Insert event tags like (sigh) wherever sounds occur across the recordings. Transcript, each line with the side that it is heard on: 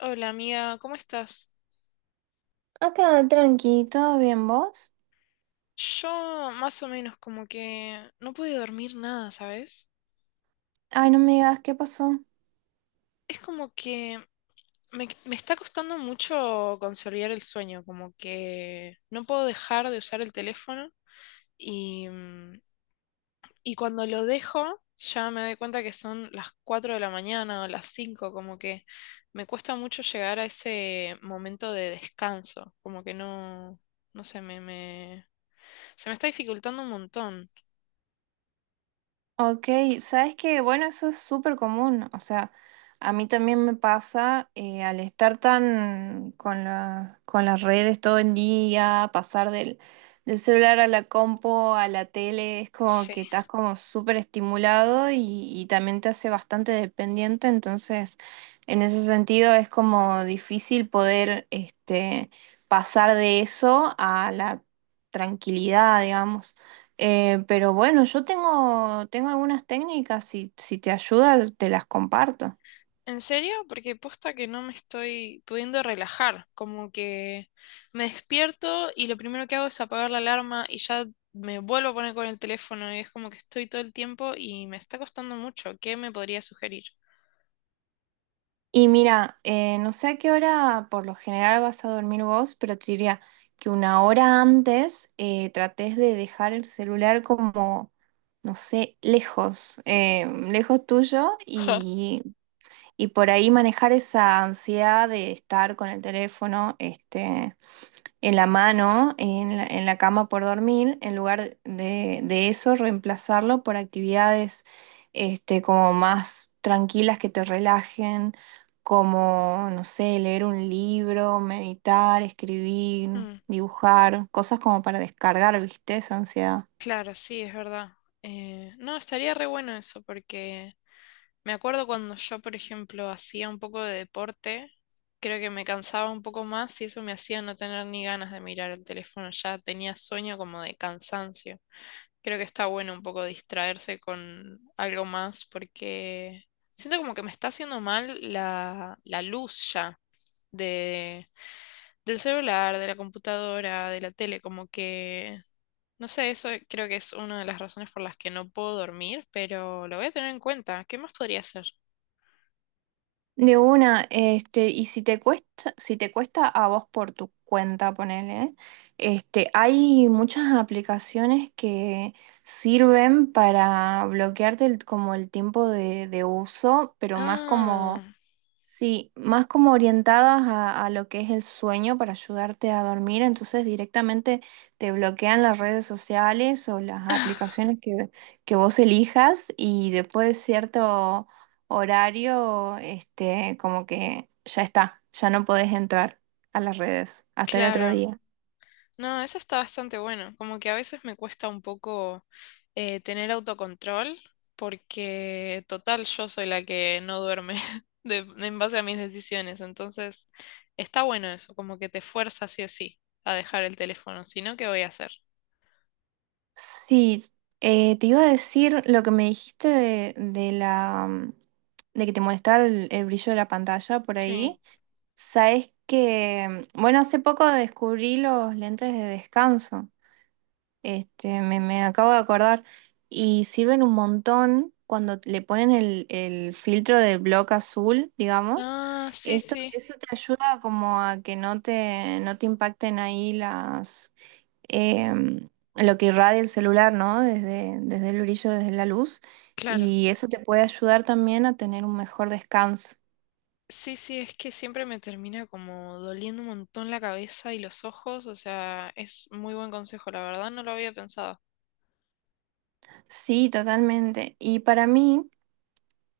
left: Hola amiga, ¿cómo estás?
right: Acá, tranqui, ¿todo bien vos?
left: Yo más o menos como que no pude dormir nada, ¿sabes?
right: Ay, no me digas, ¿qué pasó?
left: Es como que me está costando mucho consolidar el sueño, como que no puedo dejar de usar el teléfono y, mm, y cuando lo dejo ya me doy cuenta que son las 4 de la mañana o las 5, como que me cuesta mucho llegar a ese momento de descanso, como que no, no sé, se me está dificultando un montón.
right: Ok, sabes que, bueno, eso es súper común, o sea, a mí también me pasa al estar tan con con las redes todo el día, pasar del celular a la compo, a la tele, es como
left: Sí.
right: que estás como súper estimulado y también te hace bastante dependiente, entonces en ese sentido es como difícil poder este, pasar de eso a la tranquilidad, digamos. Pero bueno, yo tengo algunas técnicas, si te ayuda, te las comparto.
left: ¿En serio? Porque posta que no me estoy pudiendo relajar, como que me despierto y lo primero que hago es apagar la alarma y ya me vuelvo a poner con el teléfono y es como que estoy todo el tiempo y me está costando mucho. ¿Qué me podría sugerir? (laughs)
right: Y mira, no sé a qué hora por lo general vas a dormir vos, pero te diría que una hora antes trates de dejar el celular como, no sé, lejos, lejos tuyo
left: Ja.
right: y por ahí manejar esa ansiedad de estar con el teléfono, este, en la mano, en en la cama por dormir, en lugar de eso, reemplazarlo por actividades este, como más tranquilas que te relajen, como, no sé, leer un libro, meditar, escribir,
left: Mm,
right: dibujar, cosas como para descargar, ¿viste? Esa ansiedad.
left: claro, sí, es verdad. No, estaría re bueno eso, porque me acuerdo cuando yo, por ejemplo, hacía un poco de deporte, creo que me cansaba un poco más y eso me hacía no tener ni ganas de mirar el teléfono, ya tenía sueño como de cansancio. Creo que está bueno un poco distraerse con algo más porque siento como que me está haciendo mal la luz ya de, del celular, de la computadora, de la tele, como que, no sé, eso creo que es una de las razones por las que no puedo dormir, pero lo voy a tener en cuenta. ¿Qué más podría hacer?
right: De una, este, y si te cuesta, si te cuesta a vos por tu cuenta, ponele, este, hay muchas aplicaciones que sirven para bloquearte como el tiempo de uso, pero más como.
left: Ah,
right: Sí, más como orientadas a lo que es el sueño para ayudarte a dormir, entonces directamente te bloquean las redes sociales o las aplicaciones que vos elijas y después de cierto horario, este, como que ya está, ya no podés entrar a las redes hasta el otro
left: claro.
right: día.
left: No, eso está bastante bueno. Como que a veces me cuesta un poco tener autocontrol porque total yo soy la que no duerme (laughs) en base a mis decisiones. Entonces, está bueno eso, como que te fuerza sí o sí a dejar el teléfono. Si no, ¿qué voy a hacer?
right: Sí, te iba a decir lo que me dijiste de de que te molestaba el brillo de la pantalla por
left: Sí.
right: ahí. Sabes que, bueno, hace poco descubrí los lentes de descanso. Este, me acabo de acordar. Y sirven un montón cuando le ponen el filtro del bloque azul, digamos.
left: Ah, sí,
right: Esto,
left: sí,
right: eso te ayuda como a que no te, no te impacten ahí em, lo que irradia el celular, ¿no? Desde, desde el brillo, desde la luz.
left: claro.
right: Y eso te puede ayudar también a tener un mejor descanso.
left: Sí, sí, es que siempre me termina como doliendo un montón la cabeza y los ojos. O sea, es muy buen consejo, la verdad no lo había pensado.
right: Sí, totalmente. Y para mí,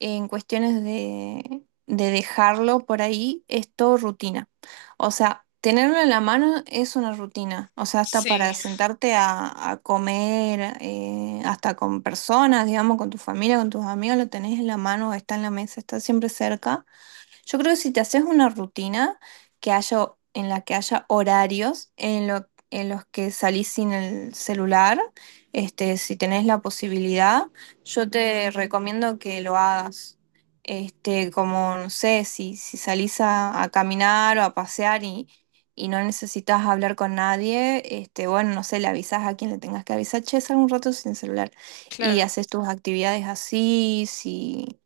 right: en cuestiones de dejarlo por ahí, es todo rutina. O sea, tenerlo en la mano es una rutina. O sea, hasta para
left: Sí,
right: sentarte a comer, hasta con personas, digamos, con tu familia, con tus amigos, lo tenés en la mano, está en la mesa, está siempre cerca. Yo creo que si te haces una rutina que haya, en la que haya horarios en, en los que salís sin el celular, este, si tenés la posibilidad, yo te recomiendo que lo hagas. Este, como, no sé, si, si salís a caminar o a pasear y no necesitas hablar con nadie, este, bueno, no sé, le avisas a quien le tengas que avisar, che, sal un rato sin celular y
left: claro.
right: haces tus actividades así, si...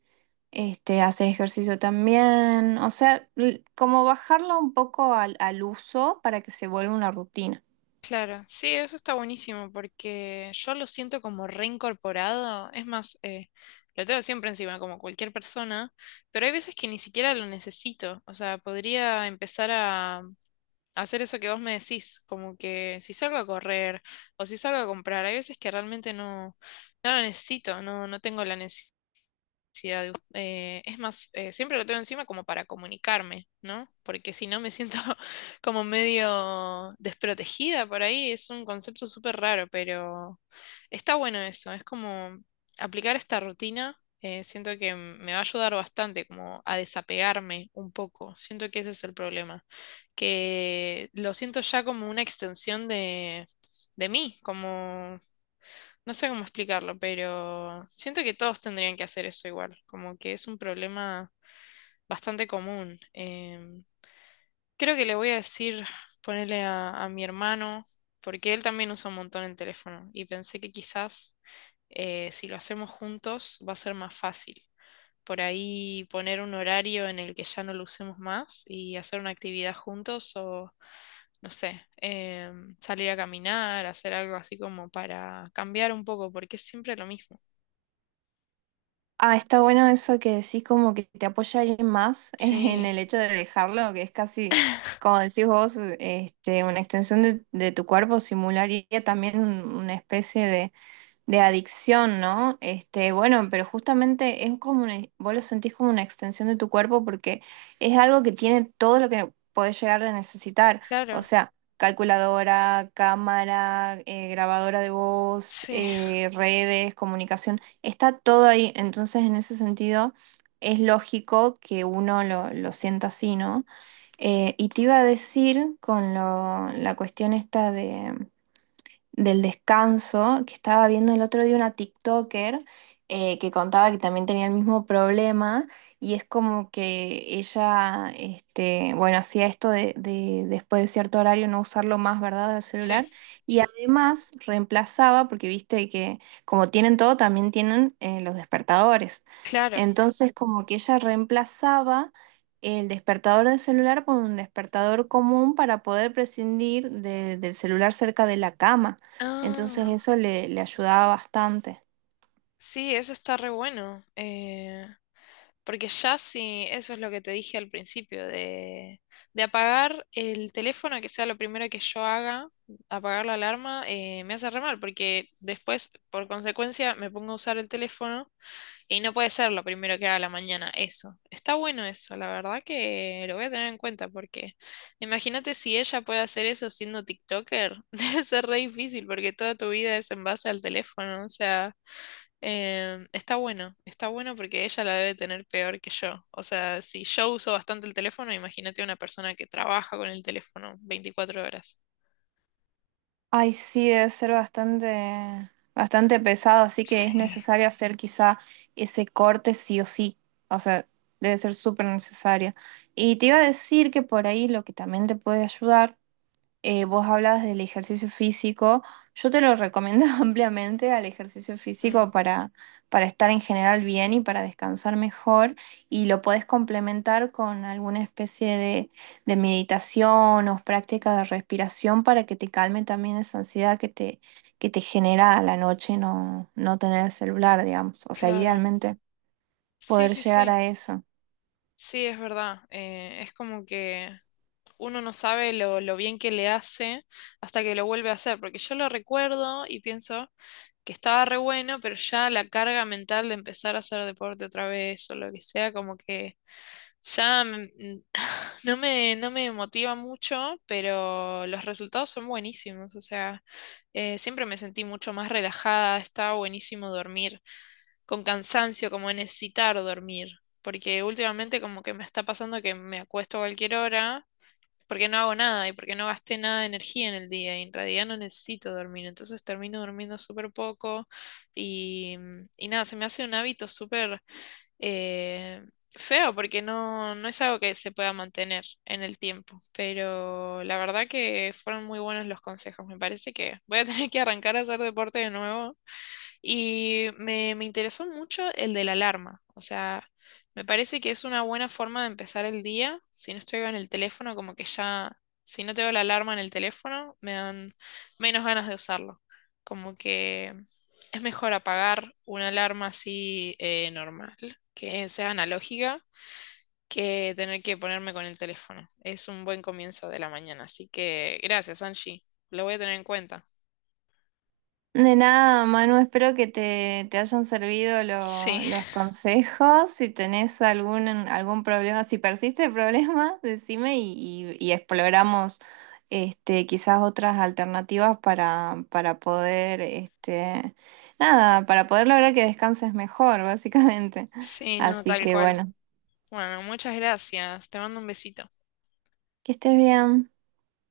right: Este, haces ejercicio también, o sea, como bajarlo un poco al uso para que se vuelva una rutina.
left: Claro, sí, eso está buenísimo porque yo lo siento como reincorporado. Es más, lo tengo siempre encima, como cualquier persona, pero hay veces que ni siquiera lo necesito. O sea, podría empezar a hacer eso que vos me decís, como que si salgo a correr o si salgo a comprar, hay veces que realmente no, no lo necesito, no, no tengo la necesidad ansiedad. Es más, siempre lo tengo encima como para comunicarme, ¿no? Porque si no me siento (laughs) como medio desprotegida por ahí. Es un concepto súper raro, pero está bueno eso. Es como aplicar esta rutina. Me va a ayudar bastante como a desapegarme un poco. Siento que ese es el problema. Que lo siento ya como una extensión de mí, como no sé cómo explicarlo, pero siento que todos tendrían que hacer eso igual, como que es un problema bastante común. Creo que le voy a decir, ponerle a mi hermano, porque él también usa un montón el teléfono y pensé que quizás si lo hacemos juntos va a ser más fácil. Por ahí poner un horario en el que ya no lo usemos más y hacer una actividad juntos o, no sé, salir a caminar, hacer algo así como para cambiar un poco, porque es siempre lo mismo.
right: Ah, está bueno eso que decís como que te apoya alguien más (laughs) en
left: Sí,
right: el hecho de dejarlo, que es casi,
left: (laughs)
right: como decís vos, este, una extensión de tu cuerpo, simularía también una especie de adicción, ¿no? Este, bueno, pero justamente es como una, vos lo sentís como una extensión de tu cuerpo porque es algo que tiene todo lo que podés llegar a necesitar. O
left: claro,
right: sea, calculadora, cámara, grabadora de voz,
left: sí,
right: redes, comunicación, está todo ahí. Entonces, en ese sentido, es lógico que uno lo sienta así, ¿no? Y te iba a decir con la cuestión esta del descanso, que estaba viendo el otro día una TikToker que contaba que también tenía el mismo problema y es como que ella, este, bueno, hacía esto de después de cierto horario no usarlo más, ¿verdad?, del
left: sí,
right: celular y además reemplazaba, porque viste que como tienen todo, también tienen los despertadores.
left: claro.
right: Entonces como que ella reemplazaba el despertador del celular por un despertador común para poder prescindir del celular cerca de la cama. Entonces
left: Ah,
right: eso le, le ayudaba bastante.
left: sí, eso está re bueno. Porque ya sí, eso es lo que te dije al principio, de apagar el teléfono, que sea lo primero que yo haga, apagar la alarma, me hace re mal, porque después, por consecuencia, me pongo a usar el teléfono. Y no puede ser lo primero que haga a la mañana, eso. Está bueno eso, la verdad que lo voy a tener en cuenta porque imagínate si ella puede hacer eso siendo TikToker, (laughs) debe ser re difícil porque toda tu vida es en base al teléfono, o sea, está bueno porque ella la debe tener peor que yo. O sea, si yo uso bastante el teléfono, imagínate una persona que trabaja con el teléfono 24 horas.
right: Ay, sí, debe ser bastante, bastante pesado, así que es
left: Sí.
right: necesario hacer quizá ese corte sí o sí. O sea, debe ser súper necesario. Y te iba a decir que por ahí lo que también te puede ayudar vos hablabas del ejercicio físico, yo te lo recomiendo (laughs) ampliamente al ejercicio
left: Mm,
right: físico para estar en general bien y para descansar mejor y lo podés complementar con alguna especie de meditación o práctica de respiración para que te calme también esa ansiedad que te genera a la noche no, no tener el celular, digamos, o sea,
left: claro.
right: idealmente
left: Sí,
right: poder
left: sí,
right: llegar
left: sí.
right: a eso.
left: Sí, es verdad. Es como que uno no sabe lo bien que le hace hasta que lo vuelve a hacer, porque yo lo recuerdo y pienso que estaba re bueno, pero ya la carga mental de empezar a hacer deporte otra vez o lo que sea, como que ya mm, (laughs) no me motiva mucho, pero los resultados son buenísimos, o sea, siempre me sentí mucho más relajada, estaba buenísimo dormir, con cansancio, como necesitar dormir. Porque últimamente como que me está pasando que me acuesto a cualquier hora porque no hago nada y porque no gasté nada de energía en el día y en realidad no necesito dormir, entonces termino durmiendo súper poco y, y nada, se me hace un hábito súper eh, feo porque no, no es algo que se pueda mantener en el tiempo, pero la verdad que fueron muy buenos los consejos, me parece que voy a (laughs) tener que arrancar a hacer deporte de nuevo y me interesó mucho el de la alarma. O sea, me parece que es una buena forma de empezar el día. Si no estoy en el teléfono, como que ya, si no tengo la alarma en el teléfono, me dan menos ganas de usarlo. Como que es mejor apagar una alarma así normal, que sea analógica, que tener que ponerme con el teléfono. Es un buen comienzo de la mañana. Así que gracias, Angie. Lo voy a tener en cuenta.
right: De nada, Manu, espero que te hayan servido
left: Sí.
right: los consejos. Si tenés algún, algún problema, si persiste el problema, (laughs) decime y, y exploramos este, quizás otras alternativas para poder, este, nada, para poder lograr que descanses mejor, (laughs) básicamente.
left: Sí, no,
right: Así
left: tal
right: que
left: cual.
right: bueno,
left: Bueno, muchas gracias. Te mando un besito.
right: que estés bien.